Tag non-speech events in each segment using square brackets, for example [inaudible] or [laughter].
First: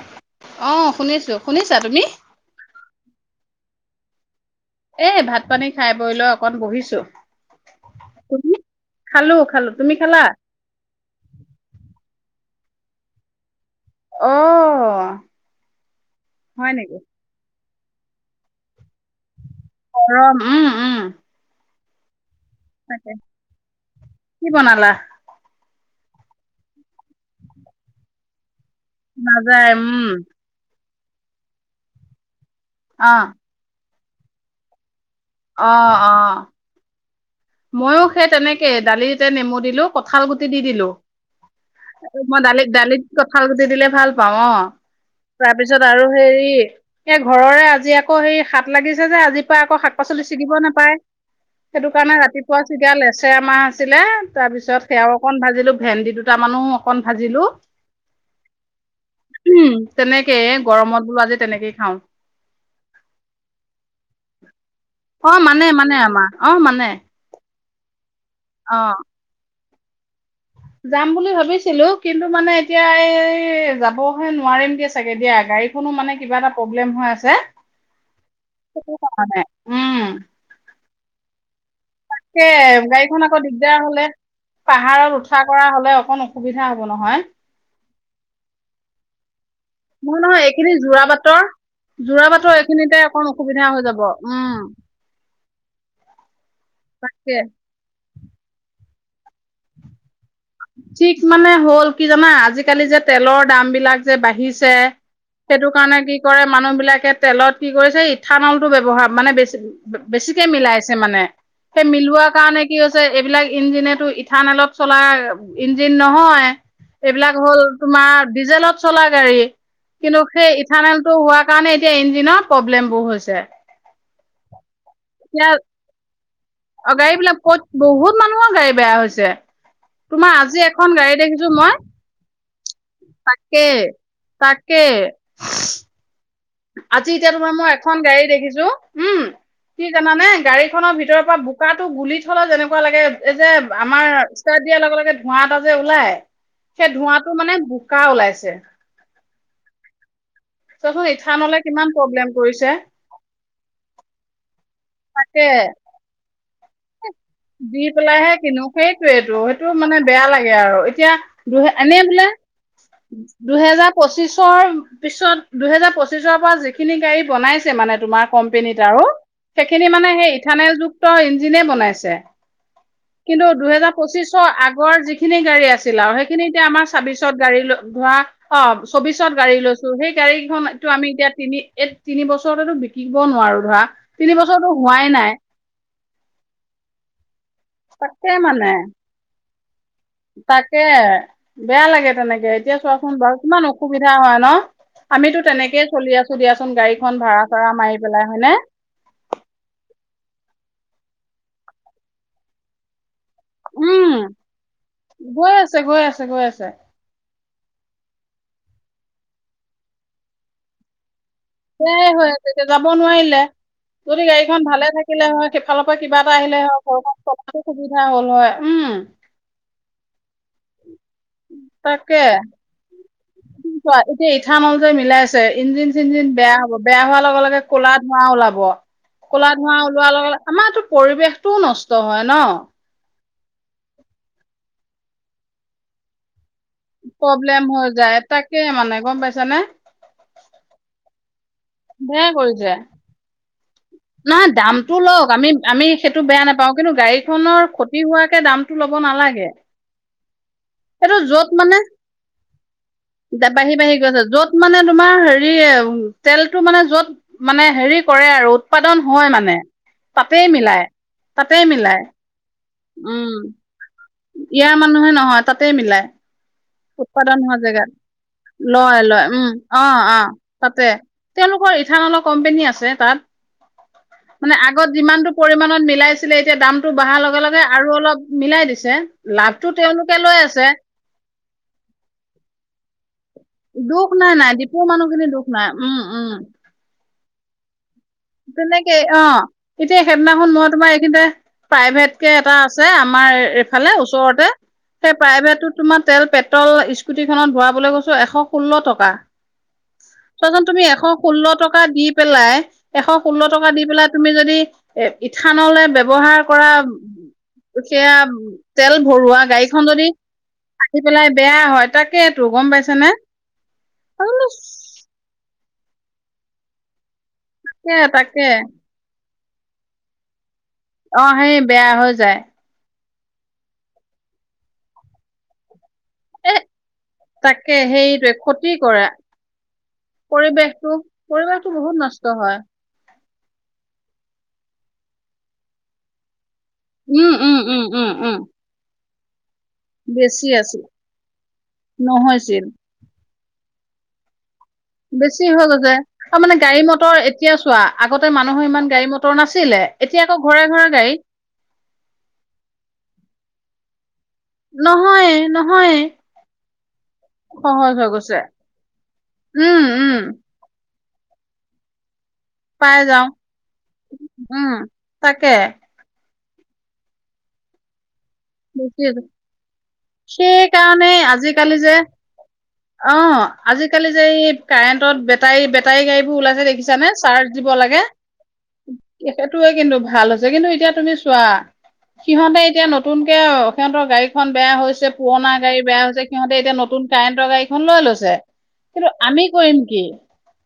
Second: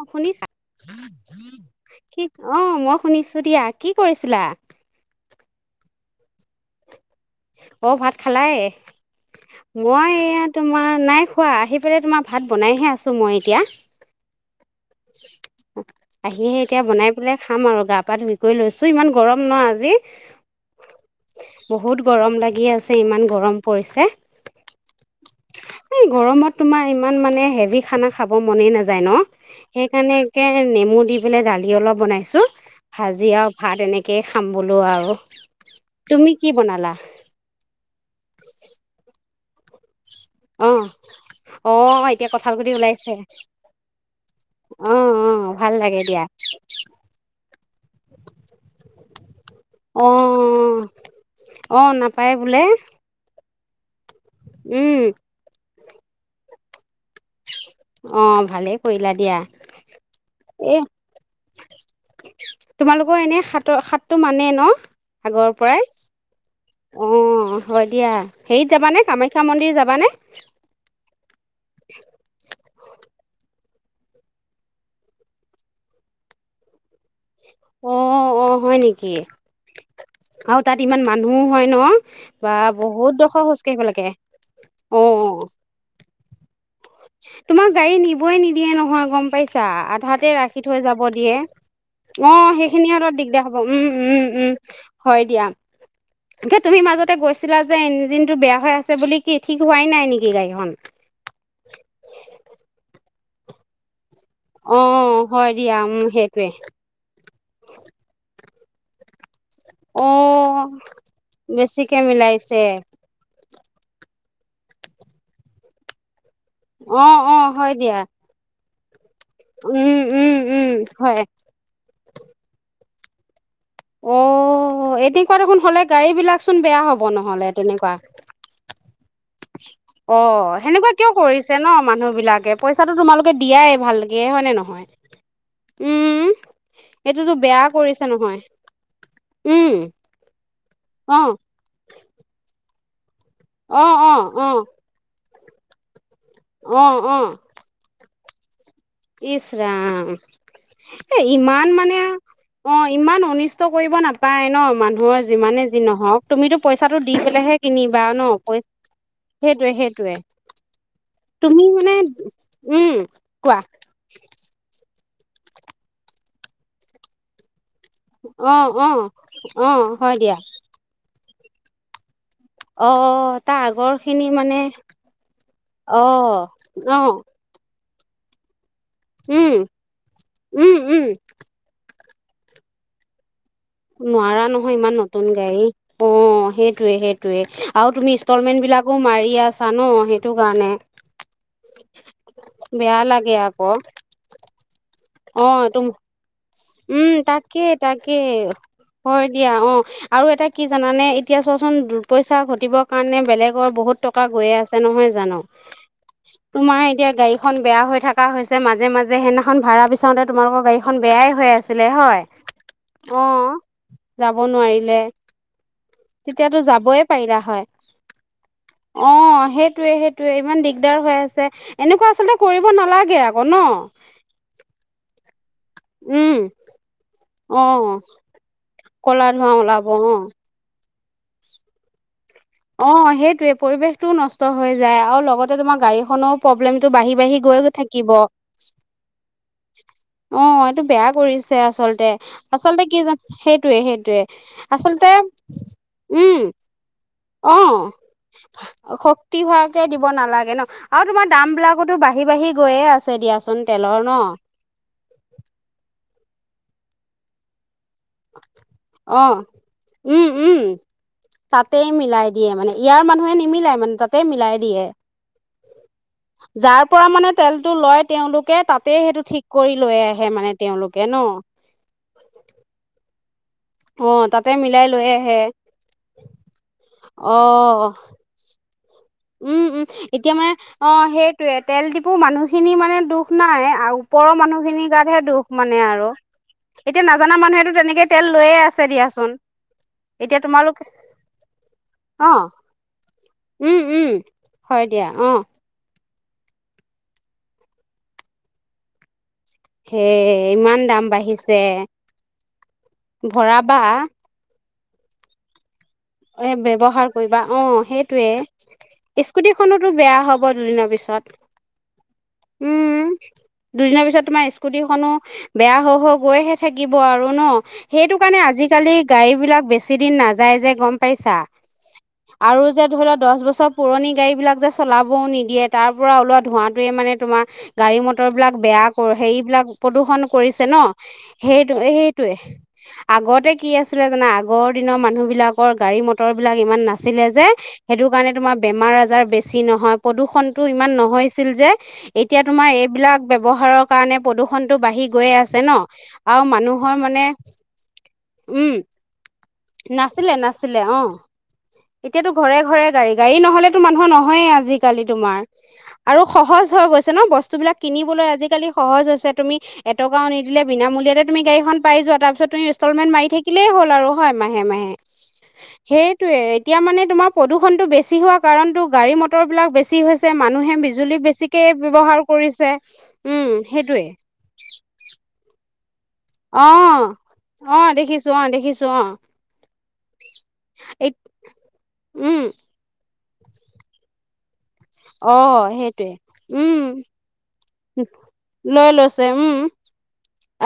অ শুনিছা অ শুনিছো শুনিছা তুমি কি অ মই শুনিছো দিয়া। কি কৰিছিলা? এ, ভাত -পানী খাই বৈ লৈ অকন বহিছোঁ। অ'! ভাত খালাই? খালো তুমি মই খালা এইয়া তোমাৰ নাই খোৱা। আহি পেলাই তোমাৰ ভাত বনাইহে আছোঁ মই এতিয়া। অ আহিহে হয় এতিয়া নেকি বনাই পেলাই খাম আৰু। গা পা ধুই কৰি লৈছোঁ ইমান গৰম। ন আজি অ'! ৰ'। উম! উম! বহুত গৰম লাগ লাগি আছে। তাকে ইমান গৰম পৰিছে। কি বনালা এই গৰমত তোমাৰ ইমান মানে, হেভি খানা খাব মনে নাযায়। নাযায় ন'। সেইকাৰণে, একে নেমু দি পেলাই দালি অলপ বনাইছোঁ। অ ভাজি আৰু ভাত এনে তাকেই খাম বোলো আৰু। অ'! তুমি অ'! কি বনালা মইয়ো সেই তেনেকে দালিতে নেমু দিলোঁ। কঁঠাল গুটি দি অ দিলোঁ। অ এতিয়া মই কঁঠাল দালিত, গুটি দালিত ওলাইছে কঁঠাল গুটি দিলে ভাল পাওঁ। অ'! অ ভাল তাৰপিছত লাগে আৰু দিয়া হেৰি এই ঘৰৰে আজি আকৌ সেই হাত লাগিছে যে আজিৰ পৰা। আকৌ, অ শাক-পাচলি ছিগিব নাপায় অ সেইটো কাৰণে নাপায় [unintelligible] বোলে বেমাৰ হৈছিলে। তাৰ পিছত, উম সেয়াও অকন ভাজিলোঁ। ভেন্দি দুটা মানুহ অকন ভাজিলোঁ। অ ভালেই কৰিলা দিয়া উম, তেনেকেই এ গৰমত বোলো আজি তেনেকেই খাওঁ। তোমালোকৰ এনে সাতৰ সাতটো মানে ন অ'! আগৰ মানে, মানে। আমাৰ অ'! মানে। হ'ব দিয়া। হেৰিত অ যাবা নে? কামাখ্যা মন্দিৰ যাবা? মানে? যাম বুলি ভাবিছোঁ। ভাবিছিলোঁ! কিন্তু মানে, এতিয়া এই যাবহে নোৱাৰিম দিয়া চাগে দিয়া। গাড়ীখনো মানে, কিবা এটা প্ৰব্লেম হৈ আছে। অ অ [unintelligible] হয় সইটো কাৰণে। উম। ত' ইমান মানুহো হয় ন'? তাকে, বা বহুত গাড়ীখন আকৌ, ডোখৰ খোজ দিগদাৰ কাঢ়িব হ'লে লাগে অ পাহাৰত উঠা কৰা হ'লে অকণ অসুবিধা হব নহয় তোমাক গাড়ী নিবই নিদিয়ে নহয় গম পাইছা? নহয় আধাতে নহয় ৰাখি এইখিনি থৈ যাব যোৰা দিয়ে। বাটৰ যোৰা বাটৰ অ'! সেইখিনি এইখিনিতে আৰু অকণ দিগদাৰ হ'ব। অসুবিধা হৈ উম, যাব উম, উম, হয় দিয়া। এতিয়া তুমি মাজতে তাকে গৈছিলা যে ইঞ্জিন [unintelligible] বেয়া হৈ আছে বুলি কি ঠিক হাই নাই নেকি গাড়ী খন। ঠিক মানে হ'ল কি জানা আজিকালি যে তেলৰ দাম বিলাক যে বাঢ়িছে অ হয় সেইটো দিয়া কাৰণে উম কি কৰে সেইটোৱে মানুহ বিলাকে তেলত কি কৰিছে ইথানল ব্যৱহাৰ মানে বেছি। অ বেছিকে মিলাইছে মানে সেই বেছিকে মিলোৱা মিলাইছে কাৰণে কি হৈছে এইবিলাক। ইঞ্জিনেতটো ইথান অলপ চলাই ইঞ্জিন নহয় অ এইবিলাক অ হ'ল হয় দিয়া তোমাৰ ডিজেলত চলা গাড়ী উম কিন্তু উম সেই উম ইথানলটো হয় হোৱাৰ কাৰণে এতিয়া ইঞ্জিনৰ প্ৰব্লেম বোৰ হৈছে। অ এনেকুৱা দেখোন হ'লে গাড়ী বিলাক। চোন বেয়া অ হ'ব গাড়ী বিলাক নহ'লে ক'ত তেনেকুৱা বহুত মানুহৰ গাড়ী বেয়া হৈছে। অ তোমাৰ আজি এখন সেনেকুৱা কিয় গাড়ী দেখিছো কৰিছে মই ন মানুহ বিলাকে পইচাতো তোমালোকে তাকে দিয়াই ভালকে হয়নে তাকে নহয় উম। আজি এতিয়া এইটোতো তোমাৰ বেয়া মই এখন কৰিছে গাড়ী নহয় দেখিছো উম কি জানানে গাড়ীখনৰ অ ভিতৰৰ পৰা বোকাটো গুলি থলা যে িব লাগে [unintelligible] এই যে অ আমাৰ অ অ ষ্টাৰ দিয়াৰ লগে লগে ধোঁৱা এটা যে ওলাই অ সেই ধোঁৱাটো মানে কা ওলাইছে [unintelligible] ইছৰাম চোৱাচোন ইথানলে ইমান কিমান মানে প্ৰব্লেম কৰিছে অ ইমান অনিষ্ট কৰিব নাপায় ন। মই তাকে যিমানে যি নহওক তুমিতো পইচাটো দি পেলাইহে দি কিনিবা ন পেলাইহে পই কিনো সেইটোয়েইটো সেইটো সেইটোৱে মানে সেইটোৱে বেয়া লাগে আৰু এতিয়া তুমি দুহে মানে এনে বোলে উম কোৱা দুহেজাৰ পঁচিছৰ পিছত দুহেজাৰ পঁচিছৰ পৰা যিখিনি গাড়ী বনাইছে মানে তোমাৰ অ কম্পেনীত অ আৰু অ সেইখিনি মানে হয় সেই দিয়া ইথানল য প্ৰইন্ যিনে বনাইছে। অ কিন্তু তাৰ আগৰ দুহেজাৰ খিনি পচিশৰ মানে আগৰ যিখিনি গাড়ী আছিল অ আৰু সেইখিনি এতিয়া আমাৰ অ চাব্বিশত গাড়ী ধৰা অ। চৌবিশত গাড়ী উম লৈছো সেই উম গাড়ীখনতো উম আমি এতিয়া তিনি। তিনি বছৰতেটো বিকিব নোৱাৰো। ধৰা তিনি নোৱাৰা বছৰতো নহয় ইমান হোৱাই নতুন নাই গাড়ী। অ সেইটোয়ে সেই। টোৱে আৰু তুমি তাকে ইনষ্টলমেন্ট মানে বিলাকো মাৰি আছ চা ন সেইটো কাৰণে তাকে বেয়া লাগে তেনেকে এতিয়া বেয়া চোৱাচোন লাগে বাৰু কিমান আকৌ অসুবিধা হয় ন? আমিটো অ তুম তেনেকেই চলি আছোঁ দিয়া চুন উম তাকে তাকে হয় দিয়া অ আৰু এটা কি জানানে? এতিয়া চোৱাচোন দুপইচা ঘটিবৰ কাৰণে বেলেগৰ বহুত উম টকা গৈয় আছে নহয় জানো গৈ আছে গৈ আছে গৈ আছে তোমাৰ এতিয়া গাডী খন বেয়া হৈ থকা হৈছে মাজে মাজে সেইদিনাখন ভাড়া বিচাওঁতে তোমালোকৰ গাড়ীখন বেয়াই হৈ আছিলে সেয়াই হয় তেতিয়া যাব অ নোৱাৰিলে যদি যাব গাড়ীখন ভালে নোৱাৰিলে থাকিলে হয় সেইফালৰ পৰা কিবা এটা আহিলে তেতিয়াতো হয় যাবই ঘৰখন পাৰিলা চলাতো হয় সুবিধা হল হয় উম অ সেইটোয়ে সেইটোয়ে ইমান দিগদাৰ হৈ আছে এনেকুৱা তাকে আচলতে কৰিব নালাগে আকৌ ন। চোৱা এতিয়া ইথানল যে মিলাইছে ইঞ্জিন চিঞ্জিন উম বেয়া হ'ব বেয়া হোৱা ক'লা অ ধোঁৱা ওলাব। ধোঁৱা ক'লা ধোৱা ওলাব ওলোৱা অ লগে লগে আমাৰ পৰিৱেশটোও নষ্ট হয়। ন অ সেইটোয়ে পৰিৱেশটোও নষ্ট হৈ যায় আৰু লগতে তোমাৰ গাড়ীখনো। প্ৰব্লেমটো বাঢ়ি বাঢ়ি প্ৰব্লেম গৈ হৈ থাকিব। যায় অ তাকে মানে গম পাইছানে এইটো বেয়া। পৰিচ। চে আচলতে। আচলতে কি জান সেই নহ দামটো লওক আমি আমি সেইটো বেয়া উম নাপাওঁ কিন্তু গাড়ী অ শক্তি নালাগে হোৱাকে দিব নালাগে ন আৰু সেইটো তোমাৰ য'ত দাম মানে বিলাকতো বাঢ়ি বাঢ়ি গৈয়ে আছে দিয়াচোন বাঢ়ি বাঢ়ি তেলৰ ন। গৈছে য'ত মানে তোমাৰ হেৰি তেলটো মানে যত মানে হেৰিত কৰে আৰু উৎপাদন অ হয় মানে উম তাতেই উম মিলাই তাতেই মিলাই ইয়াৰ উম মানুহে নিমিলাই মানে তাতে মিলাই ইয়াৰ দিয়ে মানুহে নহয় তাতেই মিলাই যাৰ পৰা মানে উৎপাদন হোৱা তেলটো লয় তেওঁলোকে জেগাত। তাতেই লয় সেইটো লয় ঠিক উম কৰি অ লৈ অ আহে মানে তাতে তেওঁলোকে ন তেওঁলোকৰ ইথানলৰ কম্পেনী আছে তাত অ', তাতে মানে মিলাই আগত লৈ যিমানটো আহে পৰিমানত মিলাইছিলে এতিয়া দামটো বঢ়াৰ লগে লগে অ', আৰু অলপ মিলাই দিছিল। ছে উম, লাভটো উম, তেওঁলোকে এতিয়া লৈ মানে আছে। অ', সেইটোয়ে তেল ডিপু মানুহখিনি মানে দুখ দুখ নাই দুখ ওপৰৰ নাই নাই ডিপুৰ মানুহখিনিৰ গাতহে মানুহখিনি দুখ নাই মানে উম আৰু। এতিয়া না জনা মানুহেটো তেনেকেয় তেনেকেই অ এতিয়া সেইদিনাখন মই তোমাৰ এইখিনিতে প্ৰাইভেট কে অ', এটা আছে আমাৰ উম, এইফালে উম, ওচৰতে হয় দিয়া সেই অ', প্ৰাইভেটটো তোমাৰ তেল পেট্ৰল স্কুটিখনত ভৰাবলৈ গৈছো এশ ষোল্ল টকা। সেই চোৱাচোন ইমান তুমি এশ দাম ষোল্ল বাঢ়িছে টকা দি পেলাই এশ ষোল্ল টকা ভৰাবা দি পেলাই তুমি যদি এ ইথানলে ব্যৱহাৰ এ কৰা ব্যৱহাৰ কৰিবা অহ সেয়া সেইটোৱে তেল ভৰোৱা গাড়ীখন স্কুটিখনোতো যদি বেয়া হব দুদিনৰ আহি পিছত। পেলাই বেয়া হয় তাকেতো গম পাইছে উম নে দুদিনৰ পিছত তোমাৰ তাকে স্কুটিখনো, বেয়া হ হৈ গৈহে থাকিব আৰু। ন সেইটো কাৰণে তাকে আজিকালি গাড়ী, বিলাক বেছি দিন নাযায় যে গম অ পাইছা সেই বেয়া হৈ যায়। আৰু যে ধৰি লওক দহ বছৰ পুৰণি গাড়ীবিলাক যে চলাবও নিদিয়ে, তাৰ পৰা ওলোৱা এ ধোঁৱাটোৱে মানে তোমাৰ তাকে গাড়ী মটৰ সেইটোৱে বিলাক ক্ষতি বেয়া কৰে কৰ সেইবিলাক প্ৰদূষণ কৰিছে ন, পৰিৱেশটো পৰিৱেশটো সেইটো বহুত নষ্ট সেইটোৱে হয় আগত আগেতে কি আছিলে জানা আগৰ দিনৰ মানুহ বিলাক বৰ গাড়ী মটৰ বিলাক ইমান নাছিলে উম যে উম উম সেইটো উম কাৰনে উম তোমাৰ বেমাৰ আজাৰ কি নহয় বেছি প্ৰদূষণটো আছিল ইমান নহৈছিল যে এতিয়া নহৈছিল তোমাৰ এইবিলাক ব্যৱহাৰৰ কাৰণে প্ৰদূষণ বেছি হৈ গৈছে। তাৰ মানে গাড়ী মানুহৰ মটৰ মানে এতিয়া চোৱা আগতে মানুহৰ উম ইমান গাড়ী মটৰ নাছিল নাছিলে নাছিলে অ, এতিয়াতো ঘৰে ঘৰে গাড়ী গাড়ী নহলে মানুহ নহয় নহয়ে আজি-কালি নহয়ে তোমাৰ, নহয়ে আৰু সহজ থৈ গৈছে। ন বস্তু বিলাক সহজ হৈ কিনিবলৈ গৈছে আজিকালি সহজ হৈছে তুমি উম এটকাও উম নিদিলে বিনামূলীয়াত তুমি গাড়ীখন পাই যোৱা তাৰপিছত তুমি পাই ইনষ্টলমেট যাওঁ মাৰি থাকিলেই হ'ল আৰু উম তাকে। এটো এতিয়া মানে তোমাৰ প্ৰদূষণটো বেছি হোৱা কাৰণতো বেছি গাড়ী হৈছে। মটৰ বিলাক বেছি হৈছে মানুহে, সেইকাৰণে বিজুলী বেছিকে আজিকালি যে ব্যৱহাৰ কৰিছে অ উম সেইটোয়ে। আজিকালি যে এই কাৰেণ্টত বেটাৰী বেটাৰী গাড়ী বোৰ ওলাইছে দেখিছা নে চাৰ্জ দিব লাগে। দেখিছো অ', দেখিছো অ', সেইটোয়ে কিন্তু ভাল হৈছে কিন্তু এতিয়া এই তুমি চোৱা উম সিহঁতে এতিয়া নতুন নতুনকে অ সিহঁতৰ গাড়ীখন। বেয়া হৈছে অ', পুৰণাগাড়ী বেয়া সেইটোৱে হৈছে সিহঁতে এতিয়া উম। নতুন কাৰেণ্টৰ গাড়ী ধন লৈ লৈছে লৈ কিন্তু লৈছে আমি উম কৰিম কি?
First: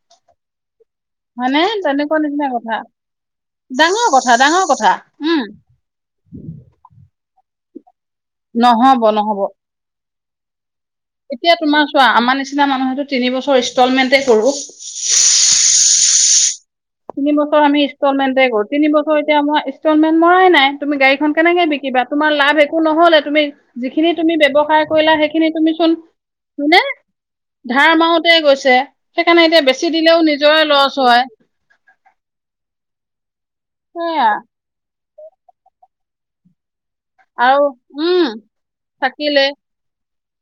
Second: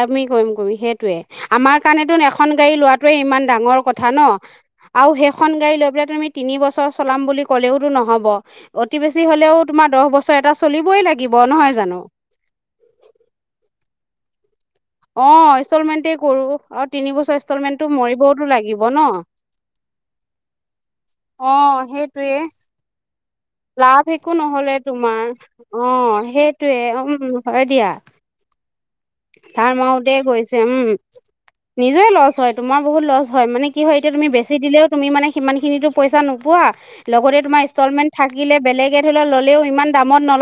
আমি কৰিম কৰি সেই সেইটোৱেই হয়নে আমাৰ কাৰণে তেনেকুৱা তুন নিচিনা এখন কথা গাড়ী লোৱাটোৱে ইমান ডাঙৰ কথা ন ডাঙৰ কথা আৰু উম সেইখন গাড়ী লৈ পেলাই তুমি তিনি বছৰ চলাম বুলি ক'লেওতো নহ'ব। অ অতি নহব বেছি নহব হলেও তোমাৰ দহ বছৰ ট এটা চলিবই লাগিব এতিয়া নহয় তোমাৰ জানো? চোৱা আমাৰ নিচিনা মানুহেটো তিনি বছৰ ইনষ্টলমেন্টে [unintelligible] অ ইনষ্টলমেণ্টে কৰো। তিন বছৰ আমি ইনষ্টলমেণ্টে কৰো লাগিব তিন বছৰ ন। এতিয়া আমাৰ ইনষ্টলমেট ভৰাই নাই তুমি গাড়ীখন কেনেকৈ অ', বিকিবা তোমাৰ সেইটোৱে লাভ একো নহলে তুমি লাভ যিখিনি তুমি একো নহ'লে ব্যৱসায় কৰিলা তোমাৰ। সেইখিনি তুমি চোন অ', সেইটোৱে হয়নে উম, হয় দিয়া ধাৰ মাৰোতে গৈছে। সেইকাৰণে এতিয়া ধাৰ বেছি মাৰোতে দিলেও গৈছে নিজৰে উম। লছ হয়। নিজৰে লছ হয় তোমাৰ বহুত লছ হয় মানে কি হয় এতিয়া তুমি সেয়া বেছি দিলেও তুমি মানে সিমান খিনিতো পইচা নোপোৱা লগতে আৰু তোমাৰ ইনষ্টলমেন্ট উম থাকিলে বেলেগে ধৰিলোৱা থাকিলে ল'লেও ইমান দাম ম নত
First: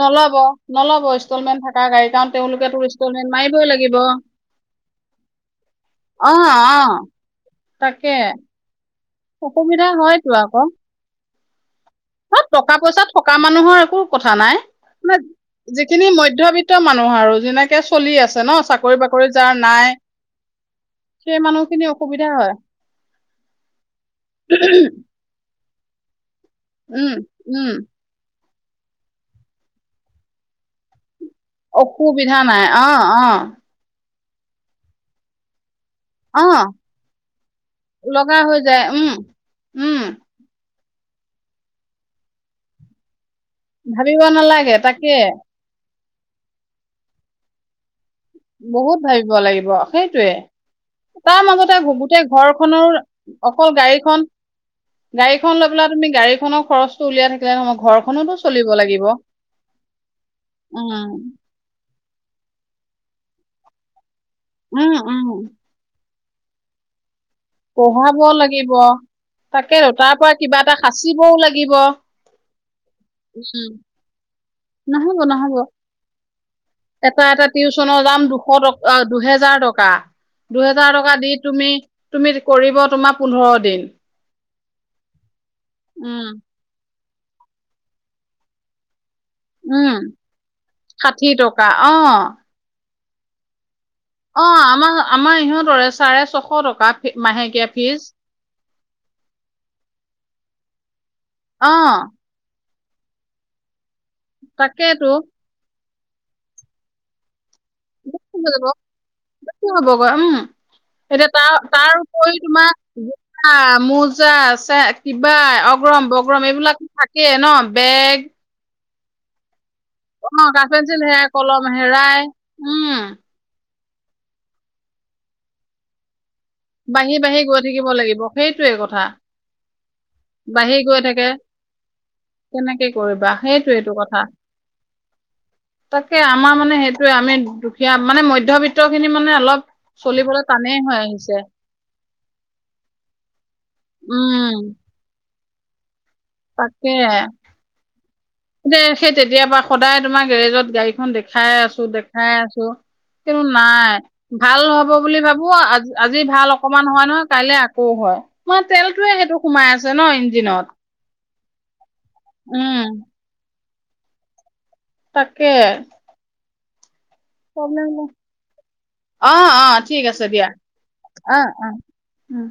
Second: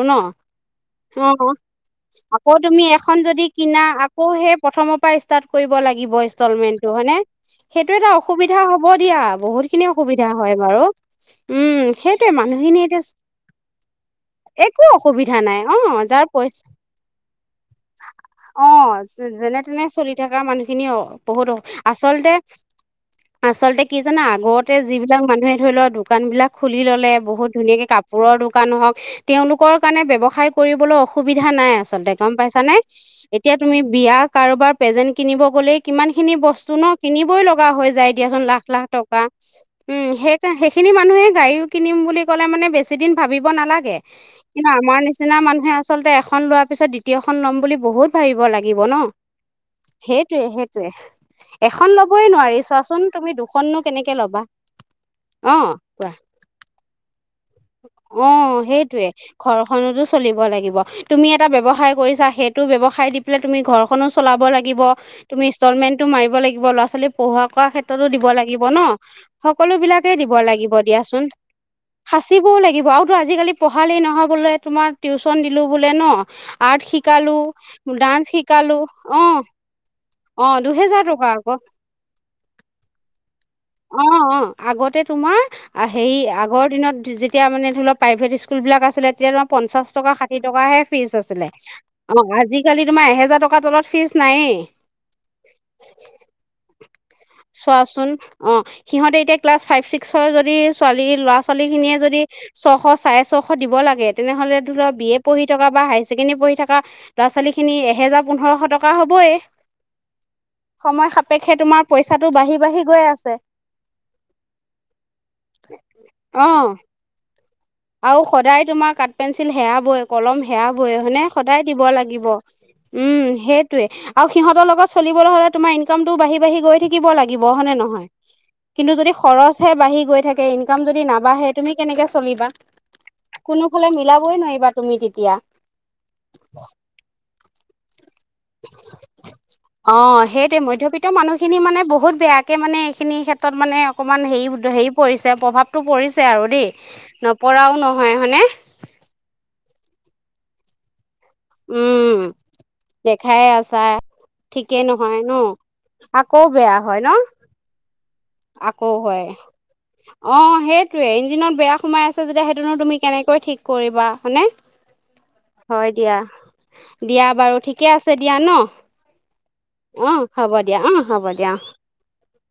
নলব, নলব ইনষ্টলমেণ্ট থকা গাড়ী কাৰণ আকৌ তেওঁলোকেতো তুমি ইনষ্টল এখন যদি কিনা আকৌ সেই প্ৰথম পৰা ইষ্টাট কৰিব লাগিব অ ইনষ্টলমেণ্টটো হয় নে? সেইটো এটা তাকে অসুবিধা হব দিয়া বহুতখিনি অসুবিধা হয়তো হয় আকৌ বাৰু উম সেইটোৱে টকা মানুহখিনি এতিয়া পইচা থকা মানুহৰ একো কথা নাই একো অসুবিধা নাই অ মানে যিখিনি যাৰ পইচা মধ্যবিত্ত মানুহ আৰু যেনেকে চলি আছে ন অ চাকৰি যে বাকৰি যাৰ যেনে তেনে নাই চলি থকা মানুহখিনি অ সেই বহুত মানুহখিনি অসুবিধা আচলতে হয় আচলতে কি জানা আগতে যিবিলাক মানুহে ধৰি লও দোকান বিলাক খুলি উম ল'লে বহুত উম ধুনীয়াকে কাপোৰৰ দুখ নহওক তেওঁলোকৰ কাৰণে ব্যৱসায় কৰিবলও অস [unintelligible] সুবিধা নাই আচলতে গম অসুবিধা পাইছা নাই নে অ এতিয়া তুমি বিয়া কাৰোবাৰ পেজেণ্ট কিনিব গ'লেই কিমান খিনি অ অ বস্তু ন কিনিবই লগা হৈ যায় লগা দিয়াচোন হৈ লাখ যায় লাখ উম টকা উম সেইকা সেই [unintelligible] সেখিনি মানুহে গাড়ী কিনিম বুলি ক'লে মানে বেছি দিন ভাবিব নালাগে ভাবিব কিন্তু নালাগে আমাৰ তাকে নিচিনা মানুহে আছ আচলতে এখন লোৱাৰ পিছত দ্বিতীয়খন ল'ম বুলি বহুত ভাবিব লাগিব ন। বহুত ভাবিব লাগিব সেইটোয়ে সেইটোৱে সেইটোৱে তাৰ মাজতে এখন গো গোটেই ল'বই নোৱাৰি ঘৰখনৰ চোৱাচোন তুমি অকল দুখননো কেনেকে গাড়ীখন ল'বা। অ গাড়ীখন লৈ পেলাই কোৱা তুমি গাড়ী খনৰ খৰচটো উলিয়াই থাকিলে নহয় অ ঘৰখনোতো চলিব লাগিব সেইটোৱে উম ঘৰখনতো [unintelligible] চাহেত [unintelligible] টো ব্যৱসায় দি পেলাই তুমি ঘৰখনো চলাব লাগিব উম উম তুমি ষ্টলমেণ্ট টো মাৰিব লাগিব লৱা' ছোৱালী পঢ়া কৰা ক্ষেত্ৰতো দিব লাগিব ন সকলো তাকেতো বিলাকে তাৰ দিব পৰা কিবা লাগিব এটা দিয়াচোন সাঁচিবও লাগিব সাঁচিবও লাগিব আৰুতো আজিকালি উম পঢ়ালেই নহবলৈ [unintelligible] তোমাৰ নহব টিউশচন নহব দিলোঁ বোলে ন আৰ্ট শিকালোঁ [unintelligible] টিউচন যাম দুশ টক আ দুহেজাৰ টকা দুহেজাৰ টকা দি তুমি তুমি কৰিব তোমাৰ পোন্ধৰ [unintelligible] অ অ আগতে তোমাৰ হেই উম আগৰ দিন [unintelligible] যে যেতিয়া মানে ধৰি লওক প্ৰাইভেট স্কুলবিলাক আছিলে তেতিয়া তোমাৰ পঞ্চাশ উম, টকা ষাঠি টকাহে ফিজ ষাঠি আছিলে টকা অ', আমাক আজিকালি তোমাৰ এহেজাৰ টকাৰ তলত ফিজ অ নায়েই আমাৰ আমাৰ ইহঁতৰে চাৰে ছশ টকা ফি- মাহেকীয়া ফিজ। চোৱাচোন অ সিহঁতে এতিয়া ক্লাছ ফাইভ ছিক্সৰ যদি ছোৱালী ল'ৰা ছোৱালী খিনিয়ে অ', যদি ছশ চাৰে ছশ দিব লাগে তেনেহ'লে টো ত বি তাকেইতো এ পঢ়ি থকা বা হাইছ ছেকেণ্ডি পঢ়ি থকা লৰা ছোৱালী [unintelligible] খিনি এহেজাৰ বেছি হৈ পোন্ধৰশ যাব, টকা হ'বই বেছি হ'বগৈ সময় সাপেক্ষে তোমাৰ [unintelligible] কৈ তোমাক বাঢ়ি গৈ আছে জোতা মোজা চে কিবা অগৰম বগৰম অঁ এইবিলাক থাকে কে ন বেগ আৰু সদায় তোমাৰ কাত- পেঞ্চিল হেআপ- বয় কলম অ', সেয়া কাঠ বয় পেঞ্চিল মানে হেৰাই কলম সদায় দিব হেৰাই লাগিব, উম সেই টোৱে আৰু সিহঁতৰ লগত চলিবলৈ হ'লে তোমাৰ ইনকামটো বাঢ়িব বাঢ়ি বাঢ়ি গৈ থাকিব বাঢ়ি বাঢ়ি লাগিব গৈ হয় নে থাকিব নহয়, লাগিব সেইটোৱে কিন্তু কথা যদি খৰচ হে বাঢ়ি গৈ থাকে বাঢ়ি ইনকাম যদি নাবাঢ়ে তুমি কেনেকে চলিবা। কি কৰিবা সেইটোৱে কোনোফালে টো কথা মিলাবই নোৱাৰিবা তুমি তেতিয়া তাকে আমাৰ মানে সেইটোৱে আমি দুখীয়া। মানে ম মধ্যবিত্ত খিনি মানে অলপ অ চলিবলৈ সেইটোৱে টানেই হৈ মধ্যবিত্ত আহিছে মানুহখিনি মানে বহুত বেয়াকে মানে এইখিনি ক্ষেত্ৰত মানে অকণমান হেৰি উম হেৰি পৰিছে। প্ৰভাৱটো পৰিছে। আৰু দেই তাকে নপৰাও নহয় হয়নে সেই, তেতিয়াবা সদায়, তোমাৰ গেৰেজত গাড়ীখন দেখো, খাই আছো উম দেখাই আছো কিন্তু দেখাই আছা নাই, ঠিকেই ভালহব বুলি নহয় ন ভাবো আ আজি আকৌ ভাল বেয়া অকমান হয় ন নহয় কাইলে আকৌ হয় মই আকৌ তেলটোয়ে হয় সেইটো সোমাই আছে ন অ ইঞ্জিনত। সেইটোৱে ইঞ্জিনত বেয়া সোমাই আছে যেতিয়া সেইটোনো তুমি উম কেনেকৈ ঠিক কৰিবা হয়নে? তাকে হয় দিয়া দিয়া বাৰু ঠিকে প্ৰব্লেম আছে দিয়া ন! অ ঠিক অ আছে হ'ব দিয়া অ হ'ব দিয়া অ। উম।